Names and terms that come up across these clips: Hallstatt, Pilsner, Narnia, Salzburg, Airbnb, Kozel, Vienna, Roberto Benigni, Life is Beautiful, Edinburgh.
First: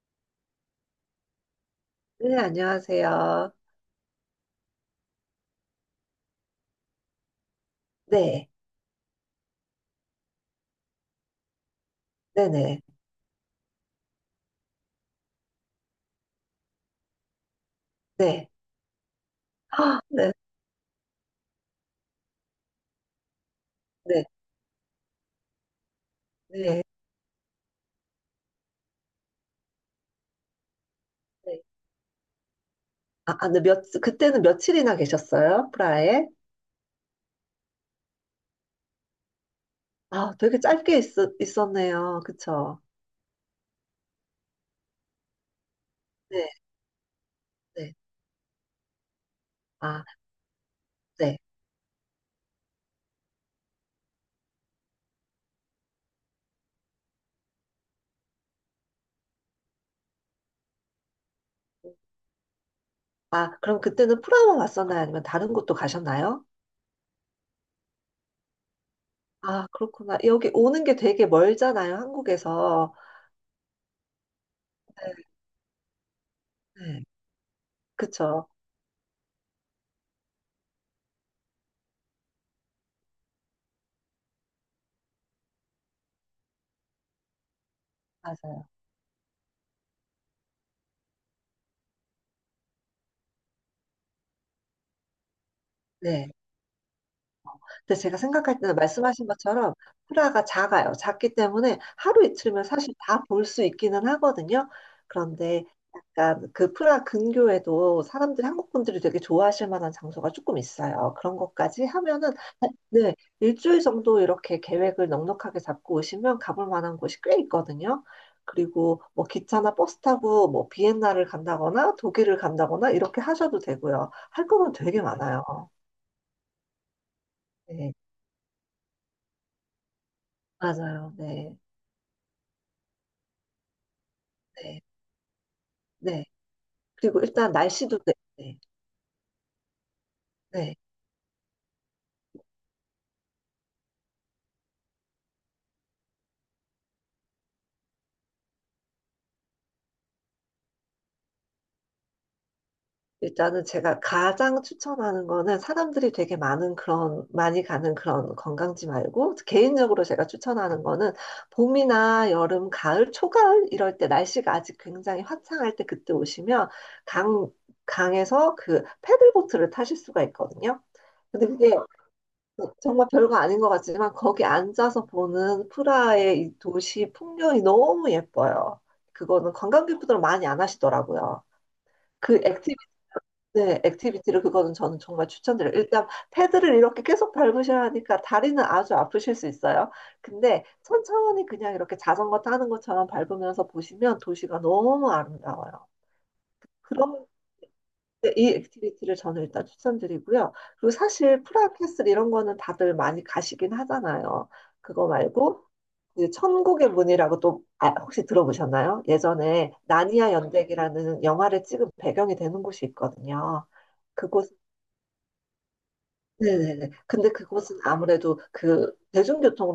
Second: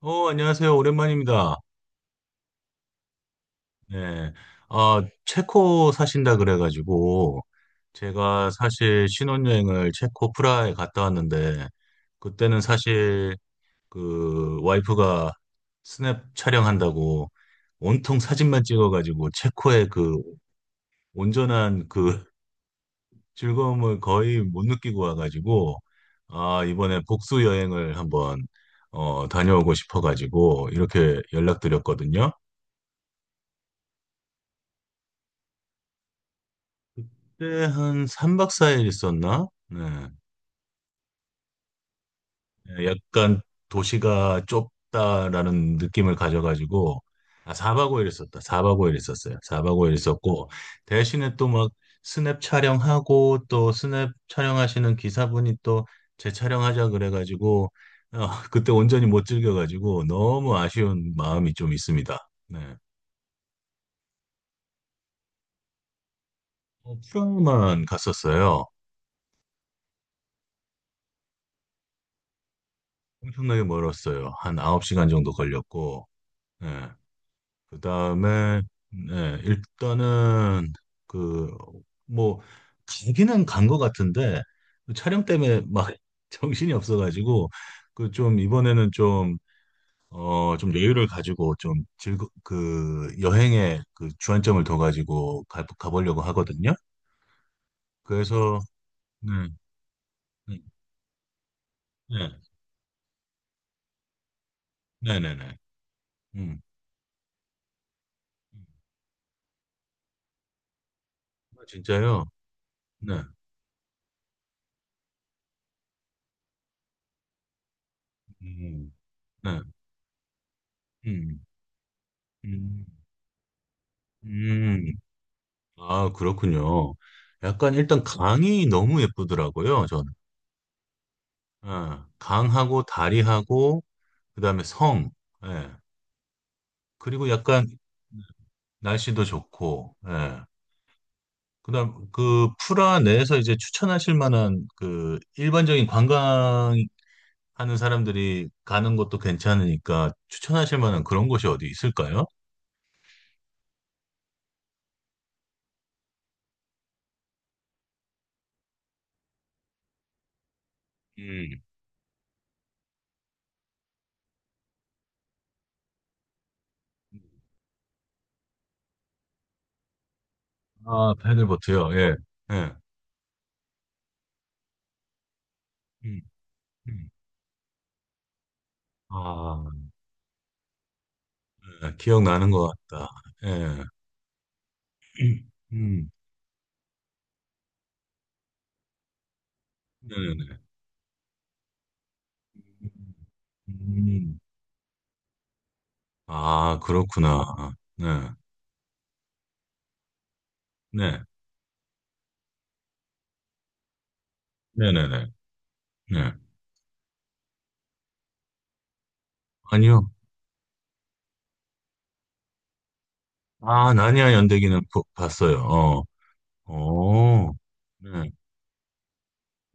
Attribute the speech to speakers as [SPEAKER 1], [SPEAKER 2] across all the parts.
[SPEAKER 1] 안녕하세요. 오랜만입니다.
[SPEAKER 2] 네, 안녕하세요.
[SPEAKER 1] 네. 아, 체코 사신다 그래가지고,
[SPEAKER 2] 네,
[SPEAKER 1] 제가 사실 신혼여행을 체코 프라하에 갔다 왔는데, 그때는
[SPEAKER 2] 네네,
[SPEAKER 1] 사실 그 와이프가 스냅 촬영한다고 온통
[SPEAKER 2] 네.
[SPEAKER 1] 사진만 찍어가지고, 체코의
[SPEAKER 2] 아,
[SPEAKER 1] 그
[SPEAKER 2] 네,
[SPEAKER 1] 온전한 그 즐거움을
[SPEAKER 2] 네,
[SPEAKER 1] 거의 못 느끼고 와가지고, 아,
[SPEAKER 2] 네.
[SPEAKER 1] 이번에 복수 여행을 한번, 다녀오고 싶어가지고, 이렇게
[SPEAKER 2] 네.
[SPEAKER 1] 연락드렸거든요.
[SPEAKER 2] 아, 아, 네, 그때는 며칠이나 계셨어요? 프라하에?
[SPEAKER 1] 그때 한 3박 4일 있었나? 네.
[SPEAKER 2] 아, 되게 짧게 있었네요. 그쵸?
[SPEAKER 1] 네, 약간 도시가 좁다라는 느낌을
[SPEAKER 2] 네,
[SPEAKER 1] 가져가지고, 아, 4박
[SPEAKER 2] 네.
[SPEAKER 1] 5일 있었다. 4박 5일 있었어요. 4박 5일
[SPEAKER 2] 아,
[SPEAKER 1] 있었고, 대신에
[SPEAKER 2] 네.
[SPEAKER 1] 또 막 스냅 촬영하고, 또 스냅 촬영하시는 기사분이 또 재촬영하자 그래가지고, 어, 그때 온전히 못 즐겨가지고, 너무 아쉬운 마음이 좀 있습니다. 네.
[SPEAKER 2] 아, 그럼 그때는 프라하만 왔었나요? 아니면 다른 곳도 가셨나요?
[SPEAKER 1] 프라하만 갔었어요.
[SPEAKER 2] 아, 그렇구나. 여기 오는 게 되게 멀잖아요, 한국에서.
[SPEAKER 1] 엄청나게 멀었어요. 한 9시간 정도
[SPEAKER 2] 네,
[SPEAKER 1] 걸렸고, 예.
[SPEAKER 2] 네.
[SPEAKER 1] 그
[SPEAKER 2] 그쵸?
[SPEAKER 1] 다음에, 네, 일단은, 그, 뭐, 가기는 간 것 같은데, 그 촬영 때문에 막 정신이 없어가지고, 그 좀,
[SPEAKER 2] 맞아요.
[SPEAKER 1] 이번에는 좀, 좀 여유를 가지고, 좀 즐거, 그, 여행에 그 주안점을 둬가지고 가보려고
[SPEAKER 2] 네.
[SPEAKER 1] 하거든요.
[SPEAKER 2] 근데 제가 생각할
[SPEAKER 1] 그래서,
[SPEAKER 2] 때는 말씀하신
[SPEAKER 1] 네,
[SPEAKER 2] 것처럼 프라가
[SPEAKER 1] 네,
[SPEAKER 2] 작아요. 작기 때문에 하루
[SPEAKER 1] 네,
[SPEAKER 2] 이틀면 사실 다 볼 수 있기는 하거든요.
[SPEAKER 1] 네, 네, 네.
[SPEAKER 2] 그런데 약간
[SPEAKER 1] 음.
[SPEAKER 2] 그 프라 근교에도 사람들이 한국 분들이 되게 좋아하실 만한 장소가 조금 있어요. 그런
[SPEAKER 1] 아,
[SPEAKER 2] 것까지
[SPEAKER 1] 진짜요?
[SPEAKER 2] 하면은,
[SPEAKER 1] 네,
[SPEAKER 2] 네, 일주일 정도 이렇게 계획을 넉넉하게 잡고 오시면 가볼 만한 곳이 꽤 있거든요.
[SPEAKER 1] 음,
[SPEAKER 2] 그리고 뭐
[SPEAKER 1] 네,
[SPEAKER 2] 기차나 버스 타고 뭐 비엔나를
[SPEAKER 1] 음,
[SPEAKER 2] 간다거나 독일을
[SPEAKER 1] 음,
[SPEAKER 2] 간다거나 이렇게 하셔도 되고요. 할 거는
[SPEAKER 1] 음.
[SPEAKER 2] 되게 많아요.
[SPEAKER 1] 아, 그렇군요. 약간
[SPEAKER 2] 네,
[SPEAKER 1] 일단 강이 너무 예쁘더라고요, 저는.
[SPEAKER 2] 맞아요. 네.
[SPEAKER 1] 예, 강하고 다리하고 그다음에
[SPEAKER 2] 네,
[SPEAKER 1] 성. 예.
[SPEAKER 2] 네. 그리고
[SPEAKER 1] 그리고
[SPEAKER 2] 일단
[SPEAKER 1] 약간
[SPEAKER 2] 날씨도, 네, 네.
[SPEAKER 1] 날씨도 좋고. 예.
[SPEAKER 2] 네.
[SPEAKER 1] 그다음 그 프라 내에서 이제 추천하실 만한 그 일반적인 관광하는 사람들이 가는 것도 괜찮으니까 추천하실 만한 그런 곳이 어디 있을까요?
[SPEAKER 2] 일단은 제가 가장 추천하는 거는 사람들이 되게 많은 그런 많이 가는 그런 관광지 말고 개인적으로 제가 추천하는 거는
[SPEAKER 1] 음.
[SPEAKER 2] 봄이나 여름, 가을, 초가을 이럴 때 날씨가 아직 굉장히 화창할 때 그때 오시면 강 강에서 그 패들보트를 타실 수가 있거든요.
[SPEAKER 1] 아,
[SPEAKER 2] 근데 그게
[SPEAKER 1] 패들보트요. 예. 예.
[SPEAKER 2] 정말 별거 아닌 것 같지만 거기 앉아서 보는
[SPEAKER 1] 음,
[SPEAKER 2] 프라하의 이
[SPEAKER 1] 음.
[SPEAKER 2] 도시 풍경이 너무 예뻐요. 그거는
[SPEAKER 1] 아,
[SPEAKER 2] 관광객분들은 많이 안 하시더라고요.
[SPEAKER 1] 예,
[SPEAKER 2] 그
[SPEAKER 1] 기억나는 것
[SPEAKER 2] 액티비티,
[SPEAKER 1] 같다.
[SPEAKER 2] 네,
[SPEAKER 1] 예.
[SPEAKER 2] 액티비티를 그거는 저는 정말
[SPEAKER 1] 음,
[SPEAKER 2] 추천드려요. 일단
[SPEAKER 1] 음,
[SPEAKER 2] 패드를 이렇게 계속 밟으셔야 하니까 다리는 아주 아프실 수 있어요.
[SPEAKER 1] 네네네.
[SPEAKER 2] 근데 천천히 그냥 이렇게 자전거 타는 것처럼 밟으면서 보시면
[SPEAKER 1] 음,
[SPEAKER 2] 도시가 너무 아름다워요.
[SPEAKER 1] 아, 그렇구나. 네,
[SPEAKER 2] 네, 이 액티비티를 저는 일단 추천드리고요. 그리고
[SPEAKER 1] 네,
[SPEAKER 2] 사실 프라하캐슬 이런 거는 다들 많이 가시긴 하잖아요. 그거
[SPEAKER 1] 네네네.
[SPEAKER 2] 말고 그
[SPEAKER 1] 네.
[SPEAKER 2] 천국의 문이라고 또 아, 혹시 들어보셨나요? 예전에
[SPEAKER 1] 아니요.
[SPEAKER 2] 나니아 연대기라는 영화를 찍은 배경이 되는 곳이 있거든요.
[SPEAKER 1] 아, 나니아
[SPEAKER 2] 그곳.
[SPEAKER 1] 연대기는 봤어요.
[SPEAKER 2] 네네네. 근데
[SPEAKER 1] 어,
[SPEAKER 2] 그곳은
[SPEAKER 1] 네,
[SPEAKER 2] 아무래도 그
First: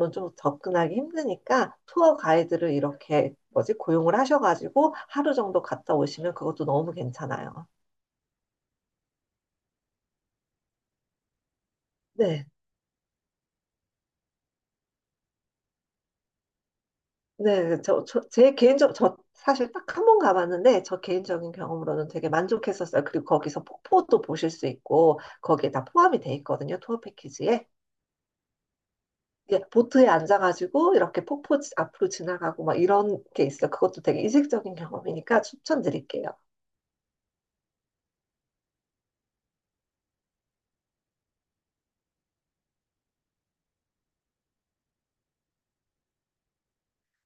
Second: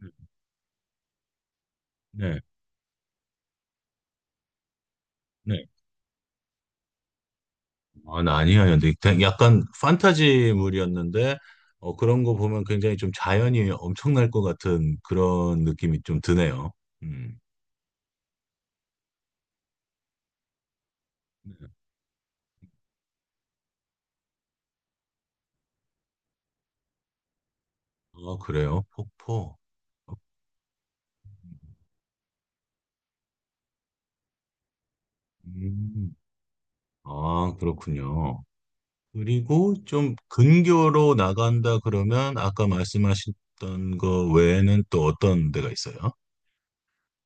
[SPEAKER 1] 네,
[SPEAKER 2] 좀 접근하기 힘드니까 투어
[SPEAKER 1] 네.
[SPEAKER 2] 가이드를 이렇게 뭐지 고용을 하셔가지고 하루 정도
[SPEAKER 1] 네.
[SPEAKER 2] 갔다 오시면 그것도 너무 괜찮아요.
[SPEAKER 1] 아, 나니아 연대기. 약간 판타지물이었는데, 그런 거
[SPEAKER 2] 네.
[SPEAKER 1] 보면 굉장히 좀 자연이 엄청날 것 같은 그런 느낌이 좀 드네요. 음,
[SPEAKER 2] 네, 네. 저 사실 딱 한 번 가봤는데, 저 개인적인
[SPEAKER 1] 네.
[SPEAKER 2] 경험으로는 되게 만족했었어요. 그리고 거기서 폭포도 보실 수 있고, 거기에 다 포함이 돼 있거든요, 투어 패키지에.
[SPEAKER 1] 아, 그래요? 폭포.
[SPEAKER 2] 예, 보트에 앉아가지고, 이렇게 폭포 앞으로 지나가고, 막 이런 게 있어요. 그것도 되게 이색적인 경험이니까
[SPEAKER 1] 음,
[SPEAKER 2] 추천드릴게요.
[SPEAKER 1] 아, 그렇군요. 그리고 좀 근교로 나간다 그러면 아까 말씀하셨던 거 외에는 또 어떤 데가 있어요?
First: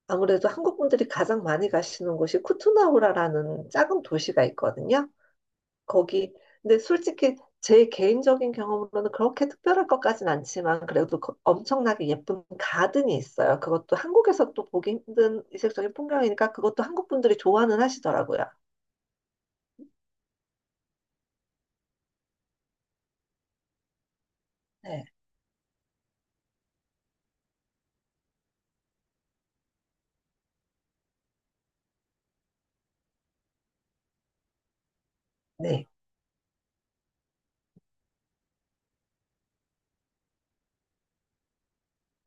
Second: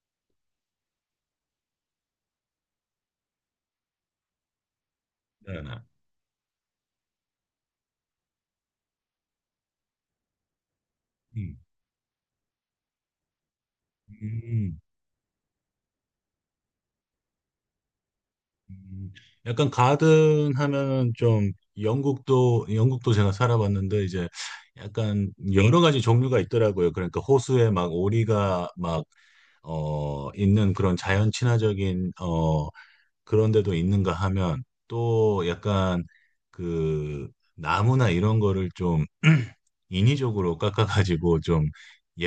[SPEAKER 2] 아무래도 한국 분들이 가장 많이 가시는 곳이 쿠투나우라라는 작은 도시가 있거든요.
[SPEAKER 1] 네네.
[SPEAKER 2] 거기 근데 솔직히 제 개인적인 경험으로는 그렇게 특별할 것까진 않지만 그래도
[SPEAKER 1] 음,
[SPEAKER 2] 엄청나게 예쁜 가든이 있어요. 그것도 한국에서 또
[SPEAKER 1] 음,
[SPEAKER 2] 보기 힘든 이색적인 풍경이니까 그것도 한국 분들이 좋아는 하시더라고요.
[SPEAKER 1] 음. 약간 가든 하면은 좀 영국도 제가 살아봤는데 이제
[SPEAKER 2] 네,
[SPEAKER 1] 약간 여러 가지 종류가 있더라고요. 그러니까 호수에 막 오리가 막 있는 그런 자연 친화적인 그런데도 있는가 하면 또
[SPEAKER 2] 네,
[SPEAKER 1] 약간 그 나무나 이런 거를 좀 인위적으로 깎아가지고 좀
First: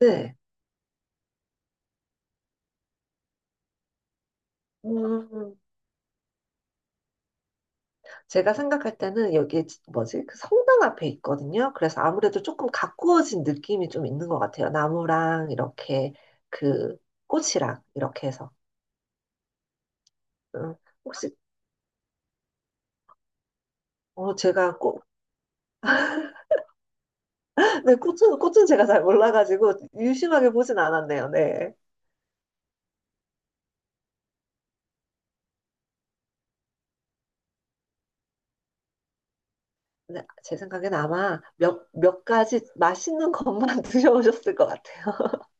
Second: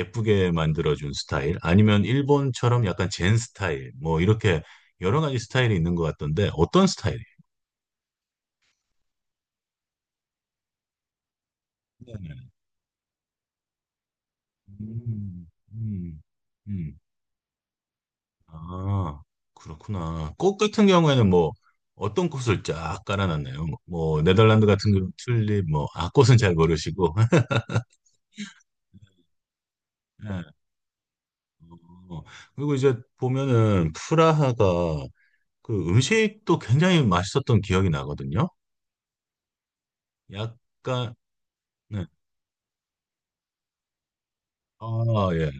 [SPEAKER 2] 네.
[SPEAKER 1] 만들어준 스타일 아니면 일본처럼 약간 젠 스타일 뭐 이렇게 여러 가지
[SPEAKER 2] 음,
[SPEAKER 1] 스타일이 있는 것 같던데 어떤 스타일이에요?
[SPEAKER 2] 제가 생각할 때는 여기 뭐지? 그 성당 앞에 있거든요. 그래서 아무래도
[SPEAKER 1] 네네.
[SPEAKER 2] 조금 가꾸어진 느낌이 좀 있는 것 같아요.
[SPEAKER 1] 음,
[SPEAKER 2] 나무랑 이렇게
[SPEAKER 1] 음,
[SPEAKER 2] 그
[SPEAKER 1] 음.
[SPEAKER 2] 꽃이랑 이렇게 해서.
[SPEAKER 1] 아, 그렇구나. 꽃
[SPEAKER 2] 음,
[SPEAKER 1] 같은 경우에는
[SPEAKER 2] 혹시
[SPEAKER 1] 뭐 어떤 꽃을 쫙 깔아놨나요? 뭐
[SPEAKER 2] 어,
[SPEAKER 1] 네덜란드
[SPEAKER 2] 제가,
[SPEAKER 1] 같은 경우 튤립 뭐 아 꽃은 잘 모르시고
[SPEAKER 2] 네, 꽃은 제가 잘 몰라가지고 유심하게 보진 않았네요. 네.
[SPEAKER 1] 어, 그리고 이제 보면은 프라하가 그 음식도 굉장히 맛있었던 기억이 나거든요.
[SPEAKER 2] 근데 제 생각엔
[SPEAKER 1] 약간
[SPEAKER 2] 아마 몇,
[SPEAKER 1] 네.
[SPEAKER 2] 몇 가지 맛있는 것만 드셔보셨을 것
[SPEAKER 1] 아,
[SPEAKER 2] 같아요.
[SPEAKER 1] 예.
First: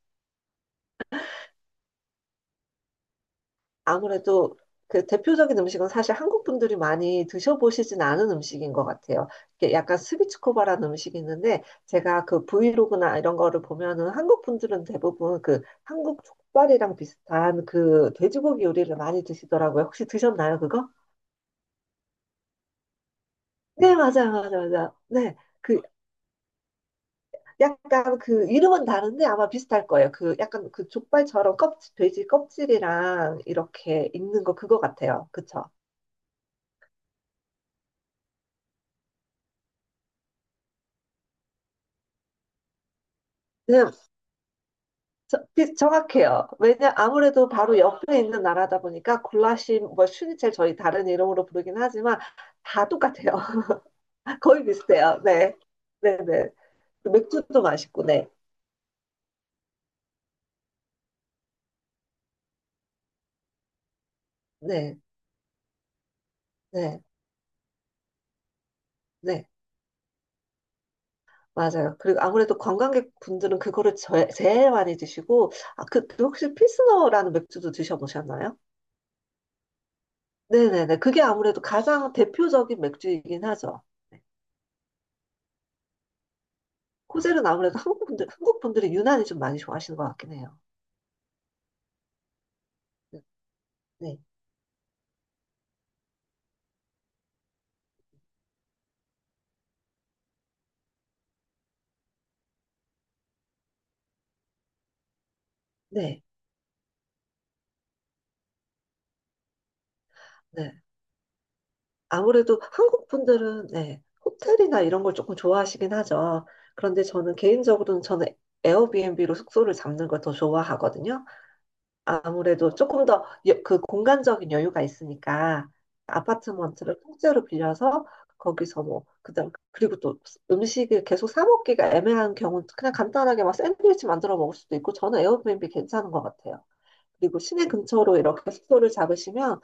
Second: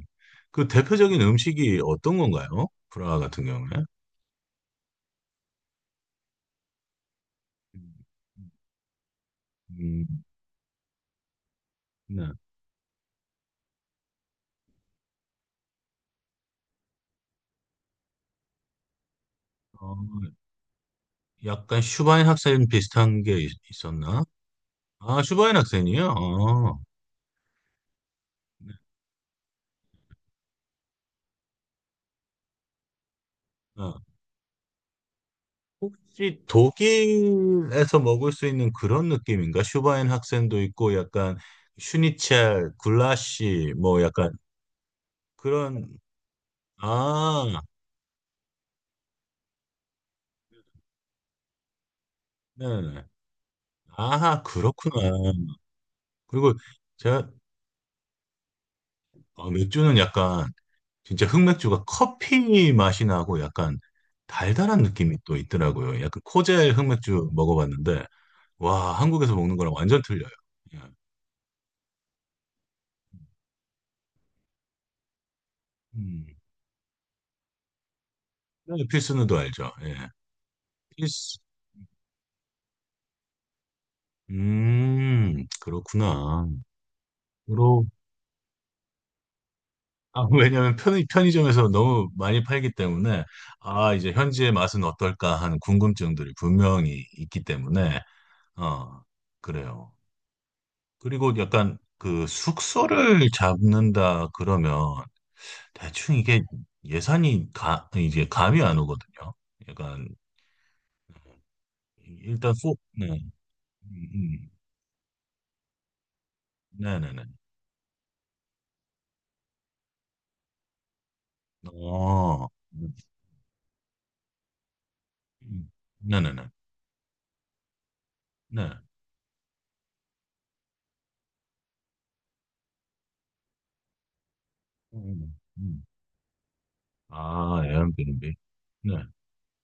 [SPEAKER 1] 그 대표적인 음식이 어떤 건가요? 프라하 같은 경우에?
[SPEAKER 2] 아무래도 그 대표적인 음식은 사실 한국 분들이 많이
[SPEAKER 1] 음,
[SPEAKER 2] 드셔보시진 않은 음식인 것 같아요. 이게 약간
[SPEAKER 1] 음,
[SPEAKER 2] 스비츠코바라는 음식이 있는데
[SPEAKER 1] 네.
[SPEAKER 2] 제가 그 브이로그나 이런 거를 보면은 한국 분들은 대부분 그 한국 족발이랑 비슷한 그 돼지고기 요리를 많이 드시더라고요.
[SPEAKER 1] 어,
[SPEAKER 2] 혹시 드셨나요, 그거?
[SPEAKER 1] 약간 슈바인 학생 비슷한 게 있,
[SPEAKER 2] 네,
[SPEAKER 1] 었나
[SPEAKER 2] 맞아요, 맞아요, 맞아요.
[SPEAKER 1] 아,
[SPEAKER 2] 네.
[SPEAKER 1] 슈바인
[SPEAKER 2] 그
[SPEAKER 1] 학생이요?
[SPEAKER 2] 약간 그
[SPEAKER 1] 네.
[SPEAKER 2] 이름은 다른데 아마 비슷할 거예요. 그 약간 그 족발처럼 껍질, 돼지 껍질이랑
[SPEAKER 1] 아,
[SPEAKER 2] 이렇게 있는 거 그거 같아요. 그쵸?
[SPEAKER 1] 혹시 독일에서 먹을 수 있는 그런 느낌인가? 슈바인 학생도 있고 약간 슈니첼, 굴라시
[SPEAKER 2] 네,
[SPEAKER 1] 뭐 약간 그런
[SPEAKER 2] 정확해요. 왜냐 아무래도
[SPEAKER 1] 아,
[SPEAKER 2] 바로 옆에 있는 나라다 보니까 굴라시 뭐 슈니첼 저희 다른 이름으로 부르긴 하지만 다
[SPEAKER 1] 네.
[SPEAKER 2] 똑같아요.
[SPEAKER 1] 아,
[SPEAKER 2] 거의
[SPEAKER 1] 그렇구나.
[SPEAKER 2] 비슷해요. 네, 네, 네.
[SPEAKER 1] 그리고 제가
[SPEAKER 2] 맥주도 맛있고, 네,
[SPEAKER 1] 맥주는 약간 진짜 흑맥주가 커피 맛이 나고 약간 달달한
[SPEAKER 2] 네,
[SPEAKER 1] 느낌이 또 있더라고요. 약간 코젤
[SPEAKER 2] 네,
[SPEAKER 1] 흑맥주 먹어봤는데 와, 한국에서
[SPEAKER 2] 네.
[SPEAKER 1] 먹는 거랑 완전 틀려요. 예.
[SPEAKER 2] 맞아요. 그리고 아무래도 관광객분들은 그거를 제일 많이 드시고 아, 그, 그
[SPEAKER 1] 음,
[SPEAKER 2] 혹시 필스너라는 맥주도 드셔보셨나요?
[SPEAKER 1] 네, 필스누도 알죠? 예.
[SPEAKER 2] 네네네. 그게
[SPEAKER 1] 필스.
[SPEAKER 2] 아무래도 가장 대표적인 맥주이긴 하죠. 네.
[SPEAKER 1] 그렇구나.
[SPEAKER 2] 코젤은 아무래도
[SPEAKER 1] 주로,
[SPEAKER 2] 한국 분들, 한국 분들이 유난히 좀 많이 좋아하시는 것
[SPEAKER 1] 아,
[SPEAKER 2] 같긴 해요.
[SPEAKER 1] 왜냐면 편의점에서 너무 많이 팔기
[SPEAKER 2] 네,
[SPEAKER 1] 때문에, 아, 이제
[SPEAKER 2] 네,
[SPEAKER 1] 현지의 맛은 어떨까 하는 궁금증들이 분명히 있기 때문에, 어, 그래요. 그리고 약간 그 숙소를 잡는다 그러면 대충
[SPEAKER 2] 네.
[SPEAKER 1] 이게 예산이 이제 감이 안 오거든요. 약간,
[SPEAKER 2] 네.
[SPEAKER 1] 일단
[SPEAKER 2] 아무래도
[SPEAKER 1] 네.
[SPEAKER 2] 한국 분들은, 네,
[SPEAKER 1] 음, 음.
[SPEAKER 2] 호텔이나 이런 걸 조금 좋아하시긴 하죠. 그런데
[SPEAKER 1] 네네네.
[SPEAKER 2] 저는 개인적으로는 저는 에어비앤비로 숙소를 잡는 걸 더 좋아하거든요.
[SPEAKER 1] 어,
[SPEAKER 2] 아무래도
[SPEAKER 1] 음,
[SPEAKER 2] 조금 더 그 공간적인 여유가 있으니까
[SPEAKER 1] 음. 네네 네.
[SPEAKER 2] 아파트먼트를 통째로 빌려서
[SPEAKER 1] 네.
[SPEAKER 2] 거기서 뭐 그다음 그리고 또 음식을 계속 사 먹기가 애매한 경우 그냥 간단하게 막 샌드위치 만들어 먹을 수도 있고
[SPEAKER 1] 음.
[SPEAKER 2] 저는
[SPEAKER 1] 음.
[SPEAKER 2] 에어비앤비
[SPEAKER 1] 음.
[SPEAKER 2] 괜찮은 것 같아요. 그리고
[SPEAKER 1] 아,
[SPEAKER 2] 시내 근처로
[SPEAKER 1] 에어비앤비.
[SPEAKER 2] 이렇게 숙소를
[SPEAKER 1] 네,
[SPEAKER 2] 잡으시면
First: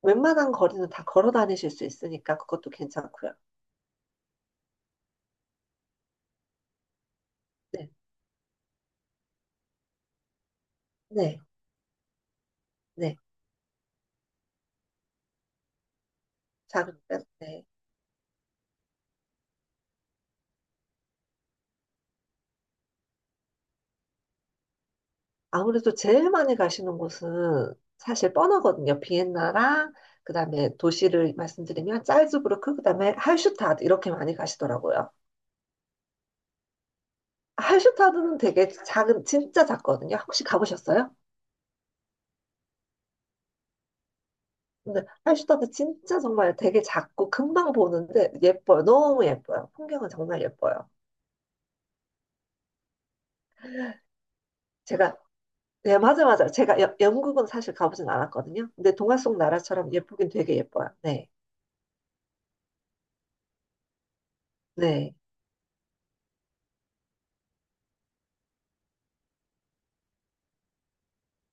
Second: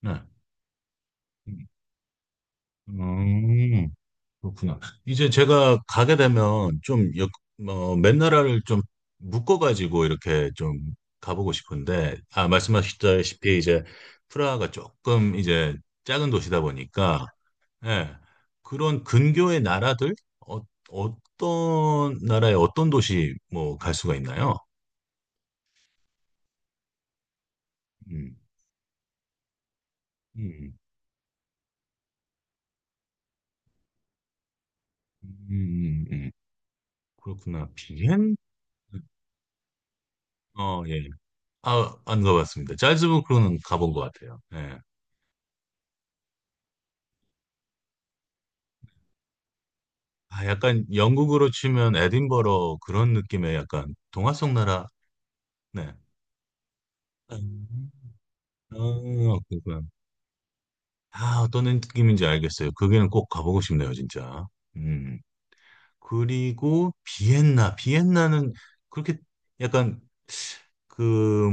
[SPEAKER 1] 네.
[SPEAKER 2] 웬만한 거리는 다 걸어 다니실 수 있으니까 그것도 괜찮고요.
[SPEAKER 1] 음, 그렇구나. 이제 제가 가게 되면 좀,
[SPEAKER 2] 네,
[SPEAKER 1] 맨 나라를 좀 묶어가지고 이렇게 좀
[SPEAKER 2] 네,
[SPEAKER 1] 가보고 싶은데, 아,
[SPEAKER 2] 네.
[SPEAKER 1] 말씀하셨다시피 이제 프라하가 조금 이제 작은 도시다
[SPEAKER 2] 작은.
[SPEAKER 1] 보니까,
[SPEAKER 2] 네.
[SPEAKER 1] 예, 그런 근교의 나라들, 어, 어떤 나라의 어떤 도시 뭐 갈 수가 있나요?
[SPEAKER 2] 아무래도 제일 많이 가시는 곳은 사실
[SPEAKER 1] 음,
[SPEAKER 2] 뻔하거든요. 비엔나랑
[SPEAKER 1] 음,
[SPEAKER 2] 그다음에 도시를 말씀드리면 짤즈부르크 그다음에 할슈타드 이렇게 많이 가시더라고요.
[SPEAKER 1] 음, 음, 음. 그렇구나. 비엔?
[SPEAKER 2] 할슈타드는 되게 작은 진짜 작거든요. 혹시
[SPEAKER 1] 예.
[SPEAKER 2] 가보셨어요?
[SPEAKER 1] 아, 안 가봤습니다. 짤즈부크는 가본 것 같아요. 예.
[SPEAKER 2] 근데 할슈타드 진짜 정말 되게 작고 금방 보는데 예뻐요. 너무 예뻐요. 풍경은 정말
[SPEAKER 1] 아, 약간
[SPEAKER 2] 예뻐요.
[SPEAKER 1] 영국으로 치면 에딘버러 그런 느낌의 약간 동화 속 나라.
[SPEAKER 2] 제가,
[SPEAKER 1] 네.
[SPEAKER 2] 네, 맞아 맞아. 제가 여- 영국은 사실
[SPEAKER 1] 음.
[SPEAKER 2] 가보진 않았거든요. 근데 동화 속
[SPEAKER 1] 그렇구나.
[SPEAKER 2] 나라처럼 예쁘긴 되게 예뻐요. 네.
[SPEAKER 1] 아, 어떤 느낌인지 알겠어요. 거기는 꼭 가보고 싶네요, 진짜.
[SPEAKER 2] 네.
[SPEAKER 1] 음. 그리고 비엔나. 비엔나는 그렇게 약간 그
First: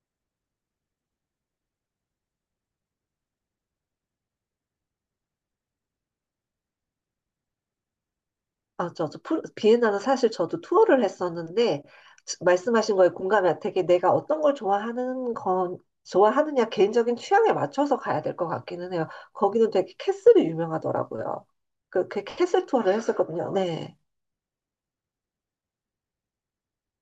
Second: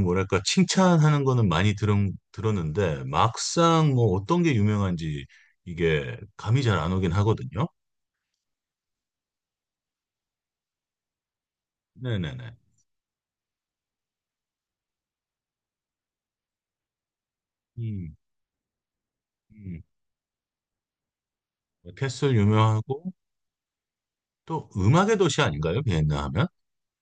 [SPEAKER 1] 뭐랄까 칭찬하는 거는 많이 들 들었는데 막상 뭐 어떤 게 유명한지 이게 감이 잘 안 오긴 하거든요.
[SPEAKER 2] 맞아, 비엔나는 사실 저도 투어를 했었는데,
[SPEAKER 1] 네네네.
[SPEAKER 2] 말씀하신 거에 공감이 되게 내가 어떤 걸 좋아하는 건, 좋아하느냐, 개인적인 취향에 맞춰서
[SPEAKER 1] 음,
[SPEAKER 2] 가야 될 것 같기는 해요. 거기는
[SPEAKER 1] 음.
[SPEAKER 2] 되게 캐슬이 유명하더라고요. 그
[SPEAKER 1] 캐슬
[SPEAKER 2] 캐슬 투어를
[SPEAKER 1] 유명하고
[SPEAKER 2] 했었거든요. 네.
[SPEAKER 1] 또 음악의 도시 아닌가요? 비엔나 하면?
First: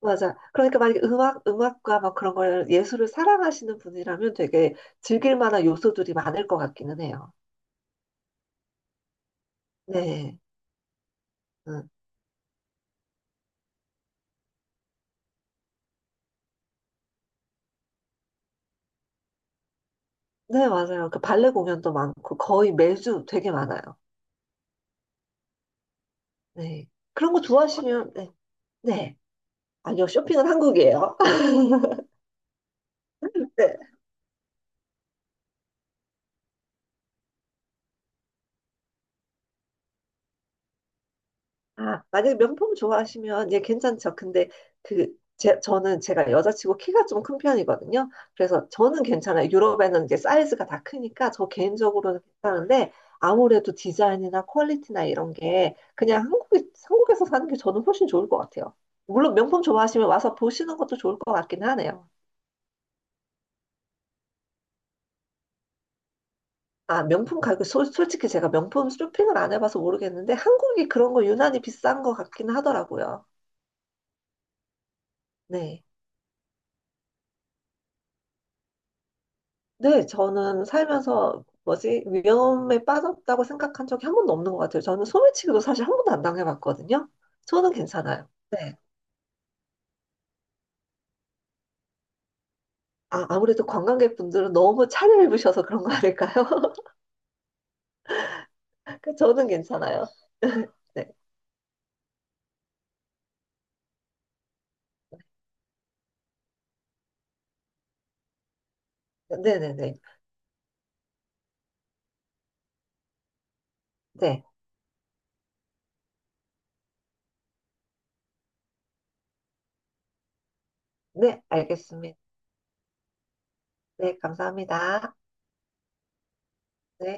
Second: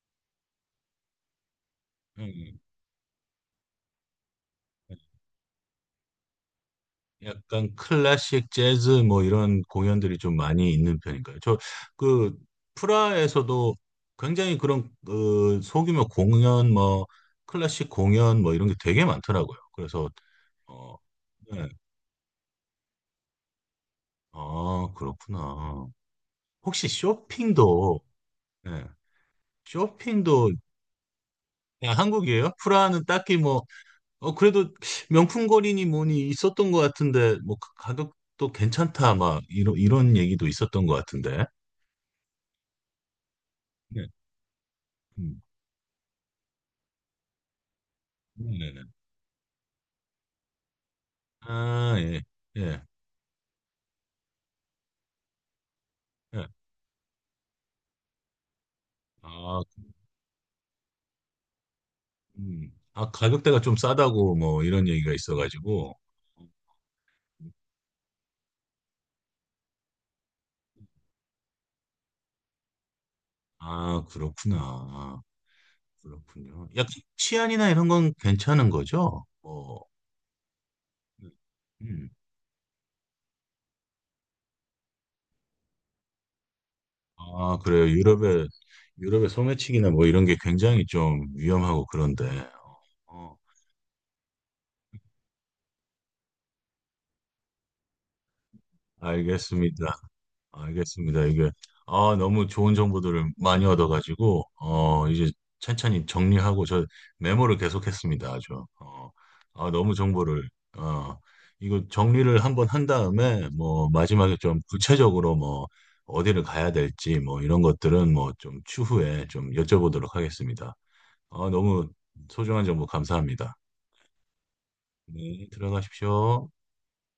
[SPEAKER 2] 맞아. 그러니까 만약에 음악, 음악과 막
[SPEAKER 1] 음,
[SPEAKER 2] 그런
[SPEAKER 1] 음.
[SPEAKER 2] 걸, 예술을 사랑하시는 분이라면 되게 즐길 만한 요소들이 많을 것 같기는 해요.
[SPEAKER 1] 약간 클래식 재즈 뭐 이런 공연들이 좀
[SPEAKER 2] 네.
[SPEAKER 1] 많이 있는 편인가요? 저
[SPEAKER 2] 응.
[SPEAKER 1] 그 프라하에서도 굉장히 그런 그 소규모 공연 뭐 클래식 공연 뭐 이런 게 되게 많더라고요. 그래서
[SPEAKER 2] 네,
[SPEAKER 1] 어,
[SPEAKER 2] 맞아요. 그 발레
[SPEAKER 1] 네.
[SPEAKER 2] 공연도 많고, 거의 매주 되게 많아요.
[SPEAKER 1] 아, 그렇구나.
[SPEAKER 2] 네.
[SPEAKER 1] 혹시
[SPEAKER 2] 그런 거
[SPEAKER 1] 쇼핑도
[SPEAKER 2] 좋아하시면, 네.
[SPEAKER 1] 네.
[SPEAKER 2] 네. 아니요, 쇼핑은
[SPEAKER 1] 쇼핑도
[SPEAKER 2] 한국이에요.
[SPEAKER 1] 그냥 한국이에요? 프라하는 딱히 뭐
[SPEAKER 2] 네.
[SPEAKER 1] 그래도 명품거리니 뭐니 있었던 것 같은데, 뭐, 그 가격도 괜찮다, 막, 이런 얘기도 있었던 것 같은데.
[SPEAKER 2] 아, 만약에 명품 좋아하시면, 예,
[SPEAKER 1] 네.
[SPEAKER 2] 괜찮죠. 근데 그,
[SPEAKER 1] 음.
[SPEAKER 2] 제, 저는 제가 여자치고 키가 좀 큰 편이거든요. 그래서
[SPEAKER 1] 네네네.
[SPEAKER 2] 저는 괜찮아요. 유럽에는 이제 사이즈가 다 크니까 저
[SPEAKER 1] 아,
[SPEAKER 2] 개인적으로는
[SPEAKER 1] 예, 예,
[SPEAKER 2] 괜찮은데, 아무래도 디자인이나 퀄리티나 이런 게 그냥
[SPEAKER 1] 예.
[SPEAKER 2] 한국에, 한국에서 사는 게 저는 훨씬 좋을 것 같아요. 물론
[SPEAKER 1] 아,
[SPEAKER 2] 명품 좋아하시면 와서 보시는 것도 좋을 것 같긴 하네요.
[SPEAKER 1] 아, 가격대가 좀 싸다고, 뭐, 이런 얘기가 있어가지고.
[SPEAKER 2] 아, 명품 가격, 솔직히 제가 명품 쇼핑을 안 해봐서 모르겠는데, 한국이 그런 거 유난히 비싼 것 같긴 하더라고요.
[SPEAKER 1] 아, 그렇구나. 아,
[SPEAKER 2] 네.
[SPEAKER 1] 그렇군요. 약간 치안이나 이런 건 괜찮은 거죠? 뭐,
[SPEAKER 2] 네, 저는 살면서 뭐지?
[SPEAKER 1] 음.
[SPEAKER 2] 위험에 빠졌다고 생각한 적이 한 번도 없는 것 같아요. 저는 소매치기도 사실 한 번도 안 당해봤거든요.
[SPEAKER 1] 아,
[SPEAKER 2] 저는
[SPEAKER 1] 그래요.
[SPEAKER 2] 괜찮아요. 네.
[SPEAKER 1] 유럽의 소매치기나 뭐 이런 게 굉장히 좀 위험하고 그런데.
[SPEAKER 2] 아,
[SPEAKER 1] 어.
[SPEAKER 2] 아무래도 관광객분들은 너무 차려입으셔서 그런 거 아닐까요? 그 저는
[SPEAKER 1] 알겠습니다.
[SPEAKER 2] 괜찮아요. 네.
[SPEAKER 1] 알겠습니다. 이게 아 너무 좋은 정보들을 많이 얻어가지고 이제 천천히 정리하고 저 메모를 계속했습니다. 아주 아 너무
[SPEAKER 2] 네네네.
[SPEAKER 1] 정보를 어 이거 정리를 한번 한 다음에 뭐 마지막에
[SPEAKER 2] 네.
[SPEAKER 1] 좀 구체적으로 뭐 어디를 가야 될지 뭐 이런 것들은 뭐 좀 추후에 좀 여쭤보도록 하겠습니다.
[SPEAKER 2] 네,
[SPEAKER 1] 아 너무
[SPEAKER 2] 알겠습니다.
[SPEAKER 1] 소중한 정보 감사합니다.
[SPEAKER 2] 네, 감사합니다.
[SPEAKER 1] 네, 들어가십시오.
[SPEAKER 2] 네.